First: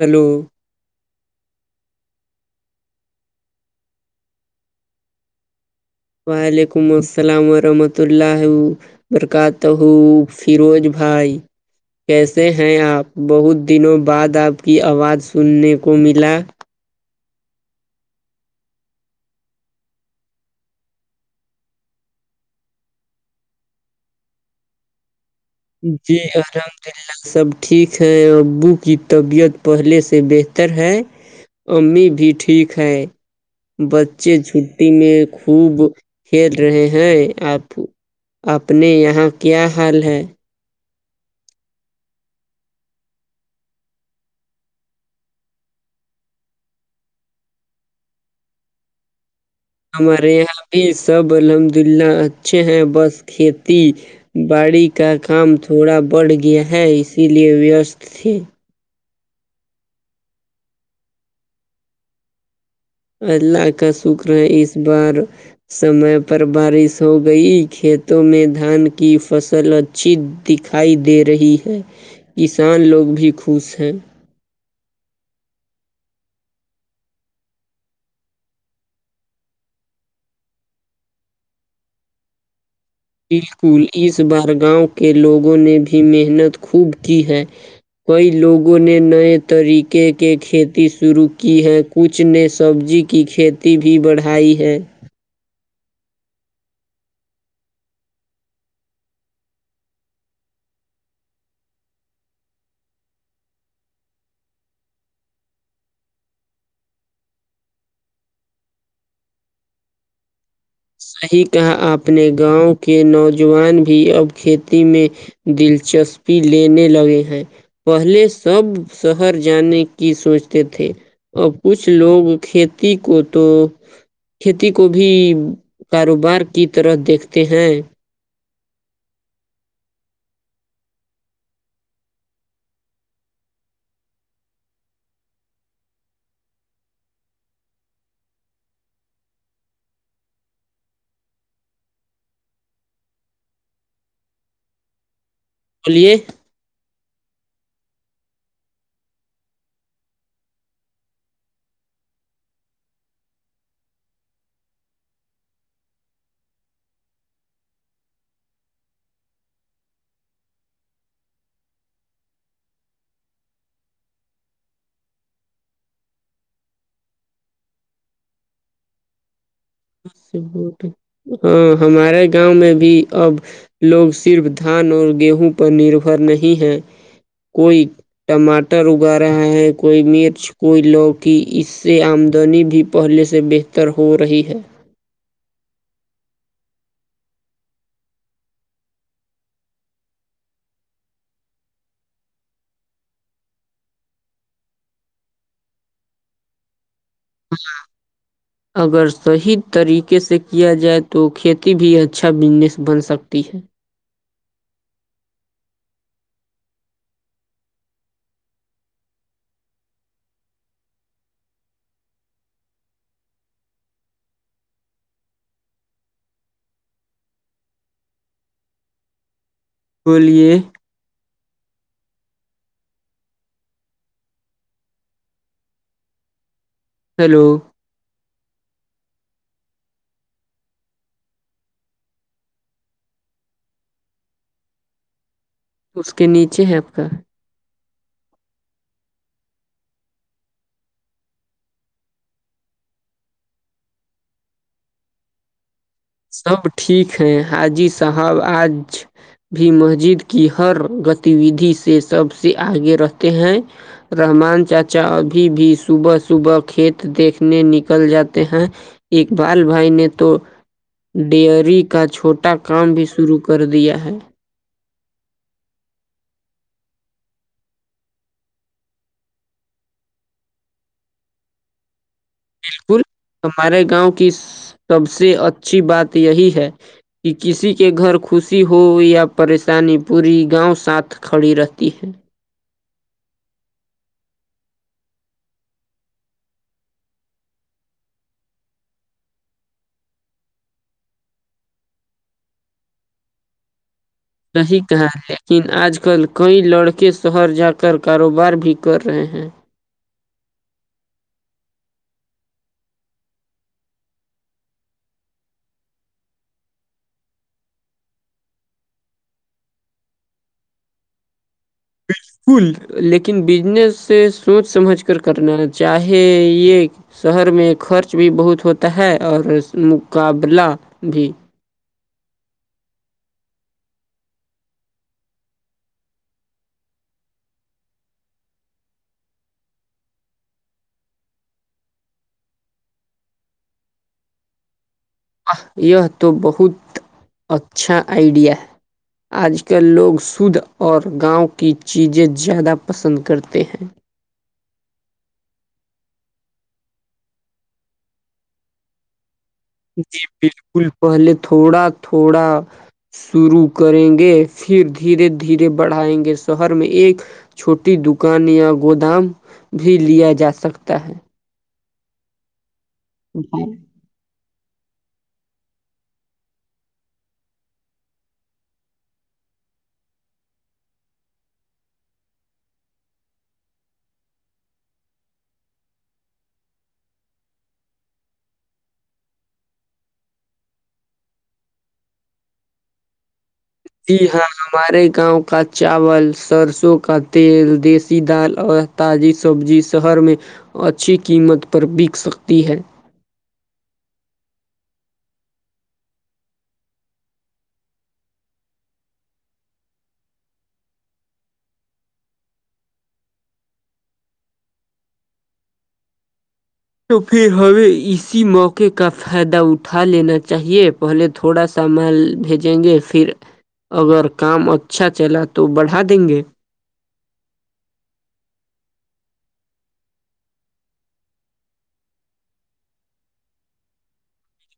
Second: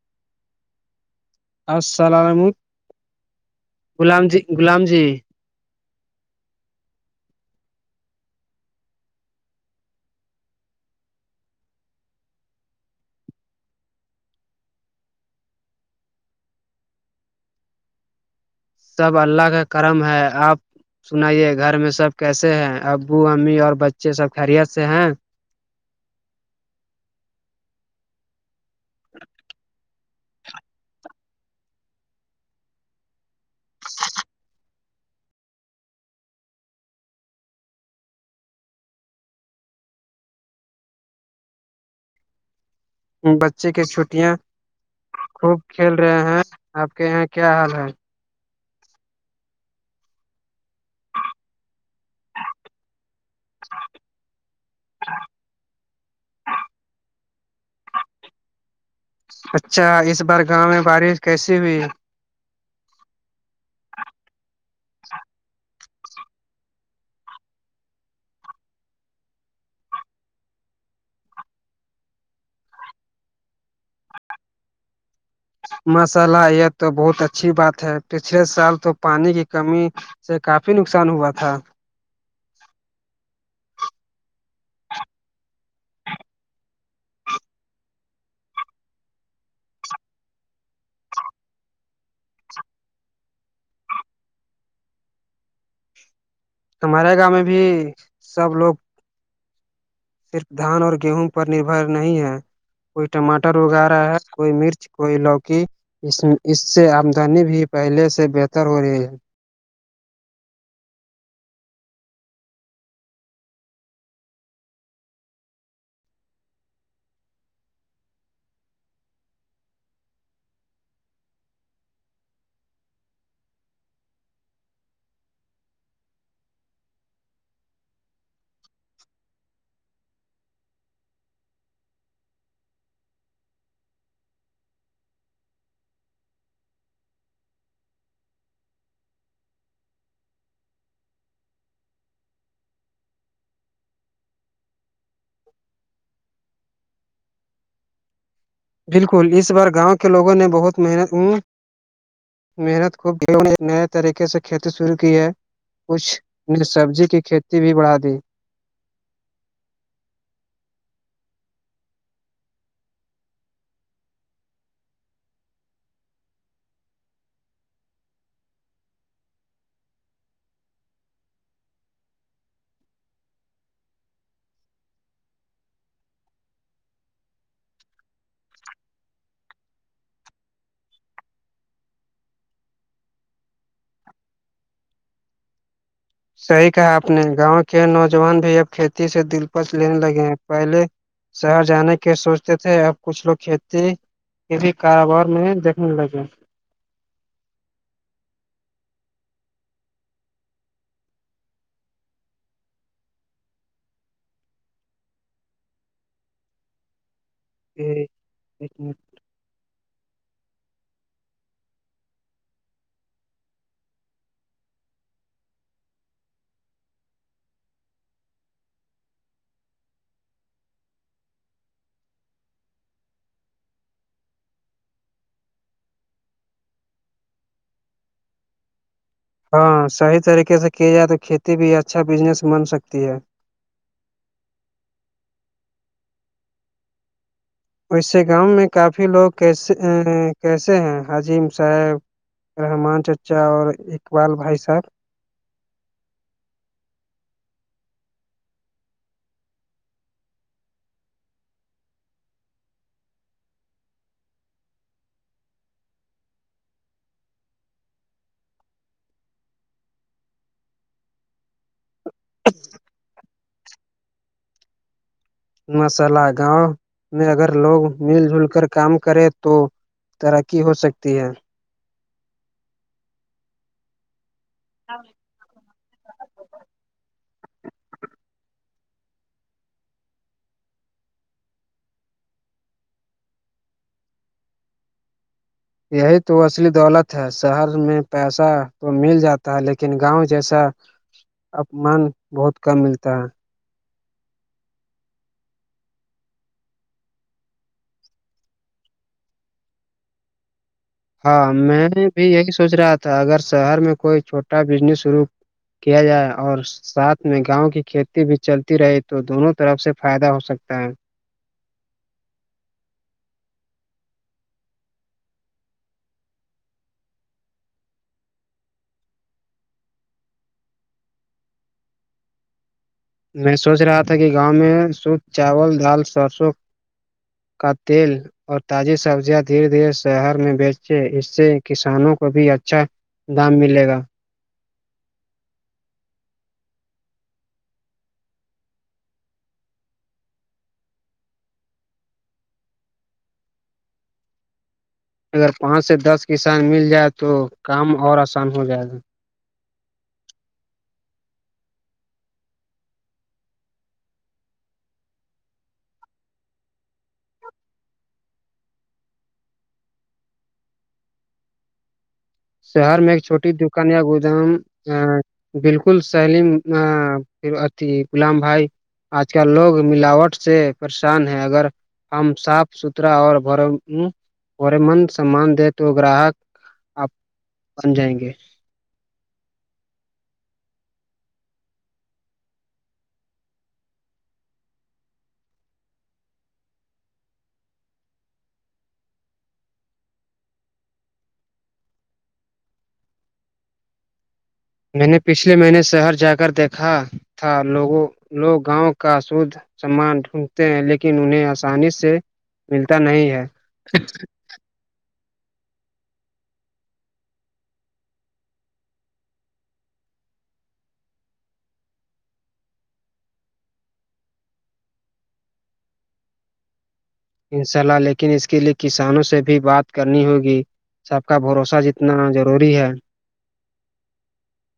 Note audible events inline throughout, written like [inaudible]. hello السلام غلام جی غلام جی وعلیکم السلام ورحمۃ اللہ برکات تہوو فیروز بھائی کیسے ہیں آپ بہت دنوں بعد آپ کی آواز سننے کو ملا سب اللہ کا کرم ہے آپ سنائیے گھر میں سب کیسے ہیں ابو امی اور بچے سب خیریت سے ہیں جی الحمد للہ سب ٹھیک ہیں ابو کی طبیعت پہلے سے بہ تر ہے امی بھی ٹھیک ہے بچے ج تی میں خوب کھیل رہے ہیں آپ اپنے یہاں کیا حال ہے بچے کی چھٹیاں خوب کھیل رہے ہیں آپ کے یہاں کیا حال ہے ہمارے یہاں بھی سب الحمد اللہ اچھے ہیں بس کھیتی باڑی کا کام تھوڑا بڑھ گیا ہے اسی لیے ویستست تھے اچھا اس بار گاؤں میں بارش کیسی ہوئی اللہ کا شکر ہے اس بار سمے پر بارش ہو گئی کھیتوں میں دھان کی فصل اچھی دکھائی دے رہی ہے کسان لوگ بھی خوش ہیں ماشاء اللہ یہ تو بہت اچھی بات ہے پچھلے سال تو پانی کی کمی سے کافی نقصان ہوا تھا بالکل اس بار گاؤں کے لوگوں نے بھی محنت خوب کی ہے کئی لوگوں نے نئے طریقے کے کھیتی شروع کی ہے کچھ نے سبزی کی کھیتی بھی بڑھائی ہے ہمارے گاؤں میں بھی سب لوگ صرف دھان اور گیہوں پر نربھر نہیں ہے کوئی ٹماٹر اگا رہا ہے کوئی مرچ کوئی لوکی اس اس سے آمدنی بھی پہلے سے بہتر ہو رہی ہے صحیح کہا آپنے گاؤں کے نوجوان بھی اب کھیتی میں دلچسپی لینے لگے ہیں پہلے سب شہر جانے کی سوچتے تھے اور کچھ لوگ کھیتی کو تو کھیتی کو بھی کاروبار کی طرح دیکھتے ہیں بولیے بالکل اس بار گاؤں کے لوگوں نے بہت محنت او محنت کو انہوں نئے طریقے سے کھیتی شروع کی ہے کچھ نے سبزی کی کھیتی بھی بڑھا دی ہاں ہمارے گاؤں میں بھی اب لوگ صرف دھان اور گیہوں پر نربھر نہیں ہے کوئی ٹماٹر اگا رہے ہیں کوئی مرچ کوئی لوکی اس سے آمدنی بھی پہلے سے بہتر ہو رہی ہے صحیح کہا آپ نے گاؤں کے نوجوان بھی اب کھیتی سے دلپش لینے لگے ہیں پہلے شہر جانے کے سوچتے تھے اب کچھ لوگ کھیتی کسی کاروبار میں دیکھنے لگے [inaudible] اگر صحیح طریقے سے کیا جائے تو کھیتی بھی اچھا بزنس بن سکتی ہے ہمم بولیے ہیلو ہاں صحیح طریقے سے کی جائے تو کھیتی بھی اچھا بزنس بن سکتی ہے اس کے نیچے ہے اب کا ویسے گاؤں میں کافی لوگ کیسے آں کیسے ہیں عظیم صاحب رحمان چچا اور اقبال بھائی صاحب سب ٹھیک ہے حاجی صاحب آج بھی مسجد کی ہر گتی ودھی سے سب سے آگے رہتے ہیں رحمان چاچا ابھی بھی صبح صبح کھیت دیکھنے نکل جاتے ہیں اقبال بھائی نے تو ڈیئری کا چھوٹا کام بھی شروع کردیا ہے ماشاءاللہ گاؤں میں اگر لوگ مل جل کر کام کرے تو ترقی ہوسکتی ہے بالکل تمہارے گاؤں کی سب سے اچھی بات یہی ہے کی کسی کے گھر خوشی ہو یا پریشانی پوری گاؤں ساتھ کھڑی رہتی ہے یہی تو اصلی دولت ہے شہر میں پیسہ تو مل جاتا ہے لیکن گاؤں جیسا اپمان بہت کم ملتا ہے صحیح کہا ہے لیکن آج کل کئی لڑکے شہر جا کر کاروبار بھی کررہے ہیں ہاں میں نے بھی یہی سوچ رہا تھا اگر شہر میں کوئی چھوٹا بزنس شروع کیا جائے اور ساتھ میں گاؤں کی کھیتی بھی چلتی رہے تو دونوں طرف سے فائدہ ہوسکتا ہے کول لیکن بزنس سے سوچ سمجھ کر کرنا چاہے یے شہر میں خرچ بھی بہت ہوتا ہے اور مقابلہ بھی میں سوچ رہا تھا کی گاؤں میں شدھ چاول دال سرسوں کا تیل اور تازی سبزیاں دھیرے دھیرے شہر میں بیچے اس سے کسانوں کو بھی اچھا دام ملے گا یہ تو بہت اچھا آئیڈیا ہے آج کل لوگ شدھ اور گاؤں کی چیزیں زیادہ پسند کرتے ہیں اگر پانچ سے دس کسان مل جائے تو کام اور آسان ہو جائے گا جی بالکل پہلے تھوڑا تھوڑا شروع کریں گے پھر دھیرے دھیرے بڑھائیں گے شہر میں ایک چھوٹی دکان یا گودام بھی لیا جاسکتا ہے شہر میں ایک چھوٹی دکان یا گودام آ بالکل سلیم آ [unintelligible] غلام بھائی آج کل لوگ ملاوٹ سے پریشان ہے اگر ہم صاف ستھرا اور بھرم امم پورے من سمان دے تو گراہک آپ سمجھائیں گے کی ہم ہمارے گاؤں کا چاول سرسوں کا تیل دیسی دال اور تازی سبزی شہر میں اچھی قیمت پر بک سکتی ہے میں نے پچھلے مہینے شہر جا کر دیکھا تھا لوگوں لوگ گاؤں کا سود سمان ڈھونڈتے ہیں لیکن انہیں آسانی سے ملتا نہیں ہے تو پھر ہمیں اسی موقعے کا فائدہ اٹھا لینا چاہیے پہلے تھوڑا سا مال بھیجیں گے پھر اگر کام اچھا چلا تو بڑھا دیں گے انشاء اللہ لیکن اس کے لیے کسانوں سے بھی بات کرنی ہوگی سب کا بھروسہ جتنا ضروری ہے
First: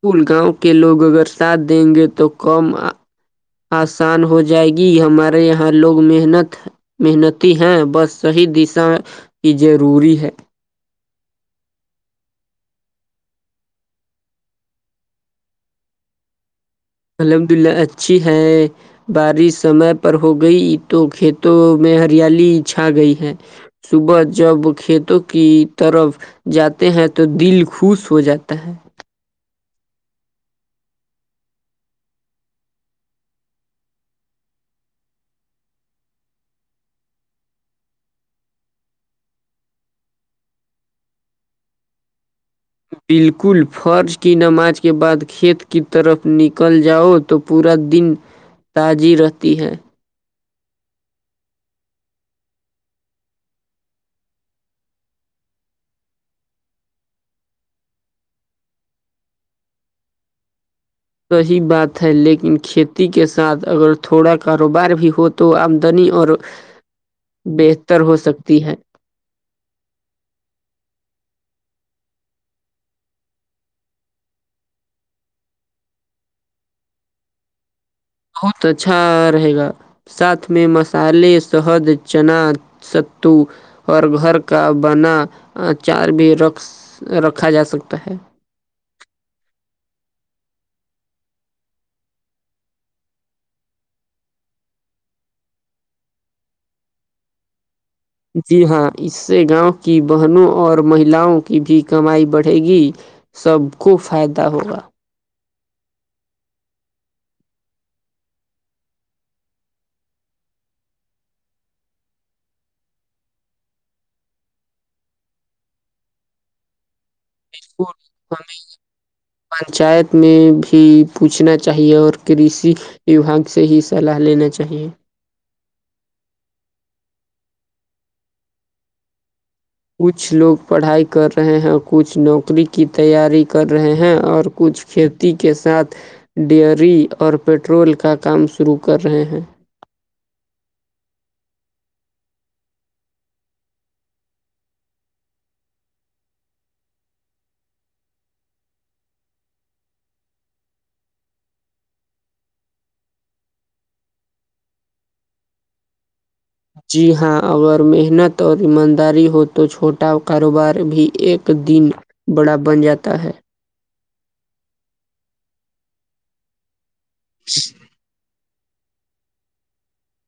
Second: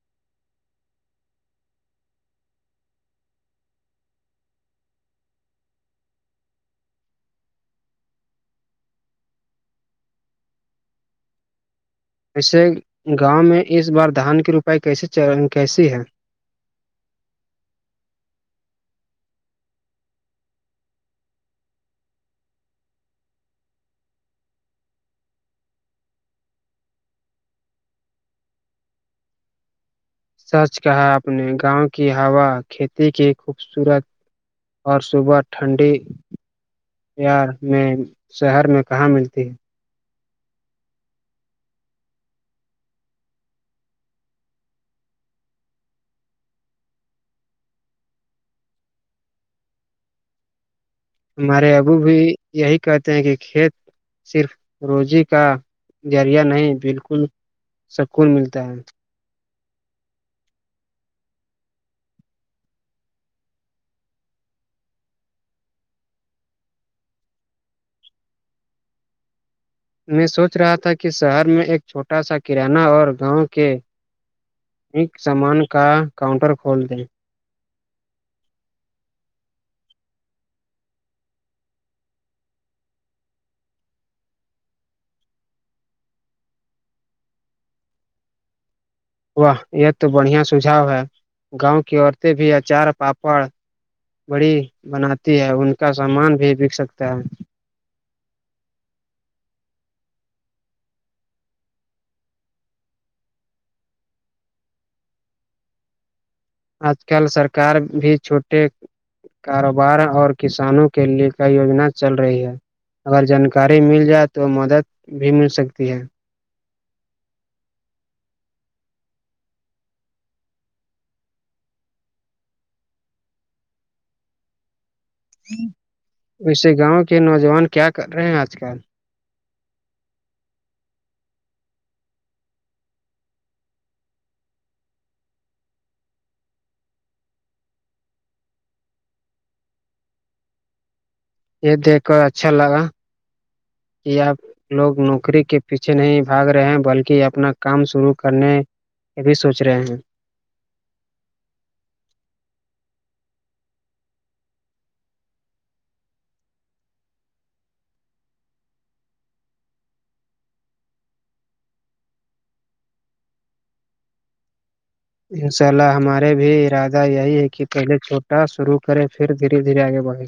کل گاؤں کے لوگ اگر ساتھ دیں گے تو کم آسان ہو جائے گی ہمارے یہاں لوگ محنت محنتی ہیں بس صحیح دشا ہی ضروری ہے ویسے گاؤں میں اس بار دھان کی روپائی کیسی چا کیسی ہے الحمد للہ اچھی ہے بارش سمے پر ہو گئی تو کھیتوں میں ہریالی چھا گئی ہے صبح جب بچوں کو کھیتوں کی طرف جاتے ہیں تو دل خوش ہو جاتا ہے سچ کہا آپ نے گاؤں کی ہوا کھیتی کی خوبصورت اور صبح ٹھنڈی یار میں شہر میں کہاں ملتی ہے بالکل فرض کی نماز کے بعد کھیت کی طرف نکل جاؤ تو پورا دن تازی رہتی ہے ہمارے ابو بھی یہی کہتے ہیں کہ کھیت صرف روزی کا ذریعہ نہیں بالکل سکون ملتا ہے صحیح بات ہے لیکن کھیتی کے ساتھ اگر تھوڑا کاروبار بھی ہو تو آمدنی اور بہتر ہو سکتی ہے میں سوچ رہا تھا کہ شہر میں ایک چھوٹا سا کرانہ اور گاؤں کے ایک سامان کا کاؤنٹر کھول دیں بہت اچھا رہے گا ساتھ میں مسالے شہد چنا ستو اور گھر کا بناچار بھی رکھ رکھا جا سکتا ہے واہ یہ تو بڑھیا سجھاؤ ہے گاؤں کی عورتیں بھی اچار پاپڑ بڑی بناتی ہے ان کا سامان بھی بک سکتا ہے جی ہاں اس سے گاؤں کی بہنوں اور مہیلاؤں کی بھی کمائی بڑھے گی سب کو فائدہ ہوگا آج کل سرکار بھی چھوٹے کاروبار اور کسانوں کے لیے کئی یوجنا چل رہی ہے اگر جانکاری مل جائے تو مدد بھی مل سکتی ہے اس [unintelligible] پنچایت میں بھی پوچھنا چاہیے اور کرسیی یواگ سے ہی صلاح لینا چاہیے ویسے گاؤں کے نوجوان کیا کر رہے ہیں آج کل کچھ لوگ پڑھائی کر رہے ہیں کچھ نوکری کی تیاری کر رہے ہیں اور کچھ کھیتی کے ساتھ ڈیری اور پٹرول کا کام شروع کر رہے ہیں یہ دیکھ کر اچھا لگا کہ آپ لوگ نوکری کے پیچھے نہیں بھاگ رہے ہیں بلکہ اپنا کام شروع کرنے یہ بھی سوچ رہے ہیں جی ہاں اگر محنت اور ایمانداری ہو تو چھوٹا کاروبار بھی ایک دن بڑا بن جاتا ہے انشاء اللہ ہمارے بھی ارادہ یہی ہے کہ پہلے چھوٹا شروع کرے پھر دھیرے دھیرے آگے بڑھ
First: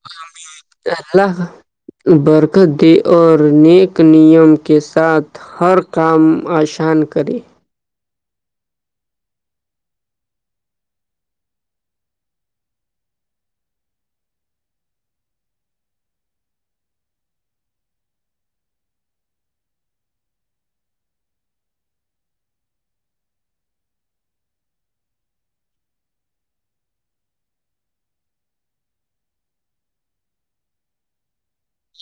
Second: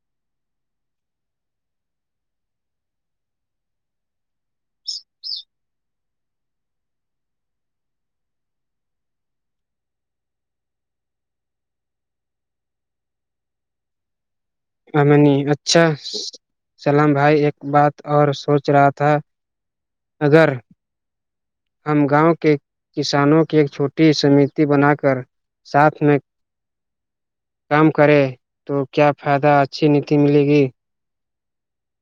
[inaudible] برکت دے اور نیک نیم کے ساتھ ہر کام آشان کرے امنی اچھا سلام بھائی ایک بات اور سوچ رہا تھا اگر ہم گاؤں کے کسانوں کی ایک چھوٹی سمتی بنا کر ساتھ میں کام کرے تو کیا فائدہ اچھی نیتی ملے گی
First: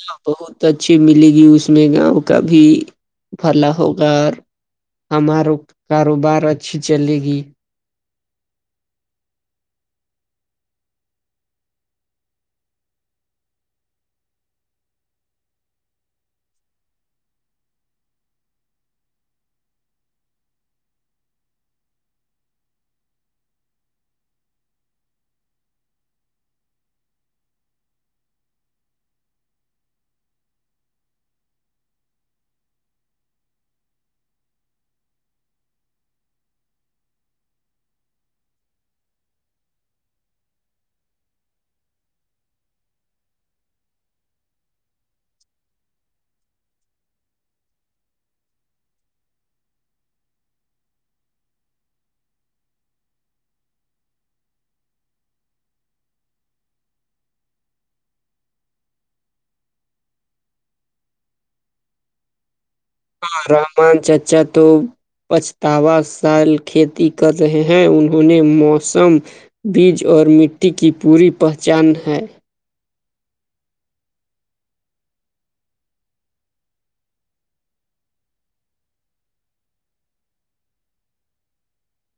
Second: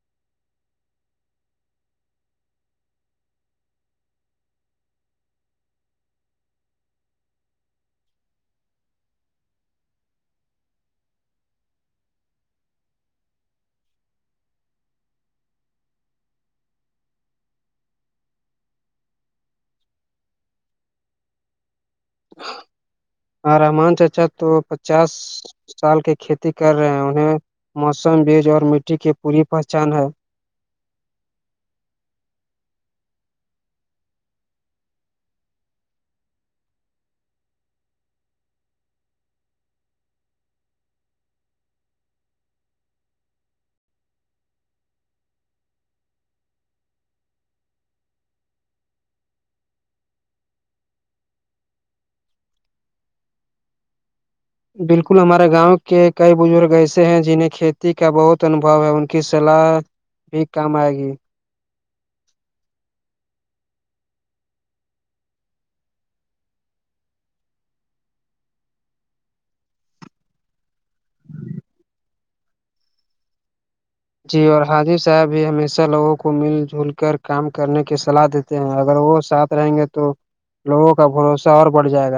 ہاں بہت اچھی ملے گی اس میں گاؤں کا بھی پھلا ہوگا ہمار کاروبار اچھی چلے گی ہاں رحمان چچا تو پچاس سال کی کھیتی کر رہے ہیں انہیں موسم بیج اور مٹی کی پوری پہچان ہے بالکل ہمارے گاؤں کے کئی بزرگ ایسے ہیں جنہں کھیتی کا بہت انبو ہے ان کی سلاح بھی کام آئے گی ہاں رحمان چچا تو پچھتاوا سال کھیتی کر رہے ہیں انہوں نے موسم بیج اور مٹی کی پوری پہچان ہے جی اور حاجی صاحب بھی ہمیشہ لوگوں کو مل جل کر کام کرنے کی سلاح دیتے اگر وہ ساتھ رہیں گے تو لوگوں کا بھروسہ اور بڑھ جائے گا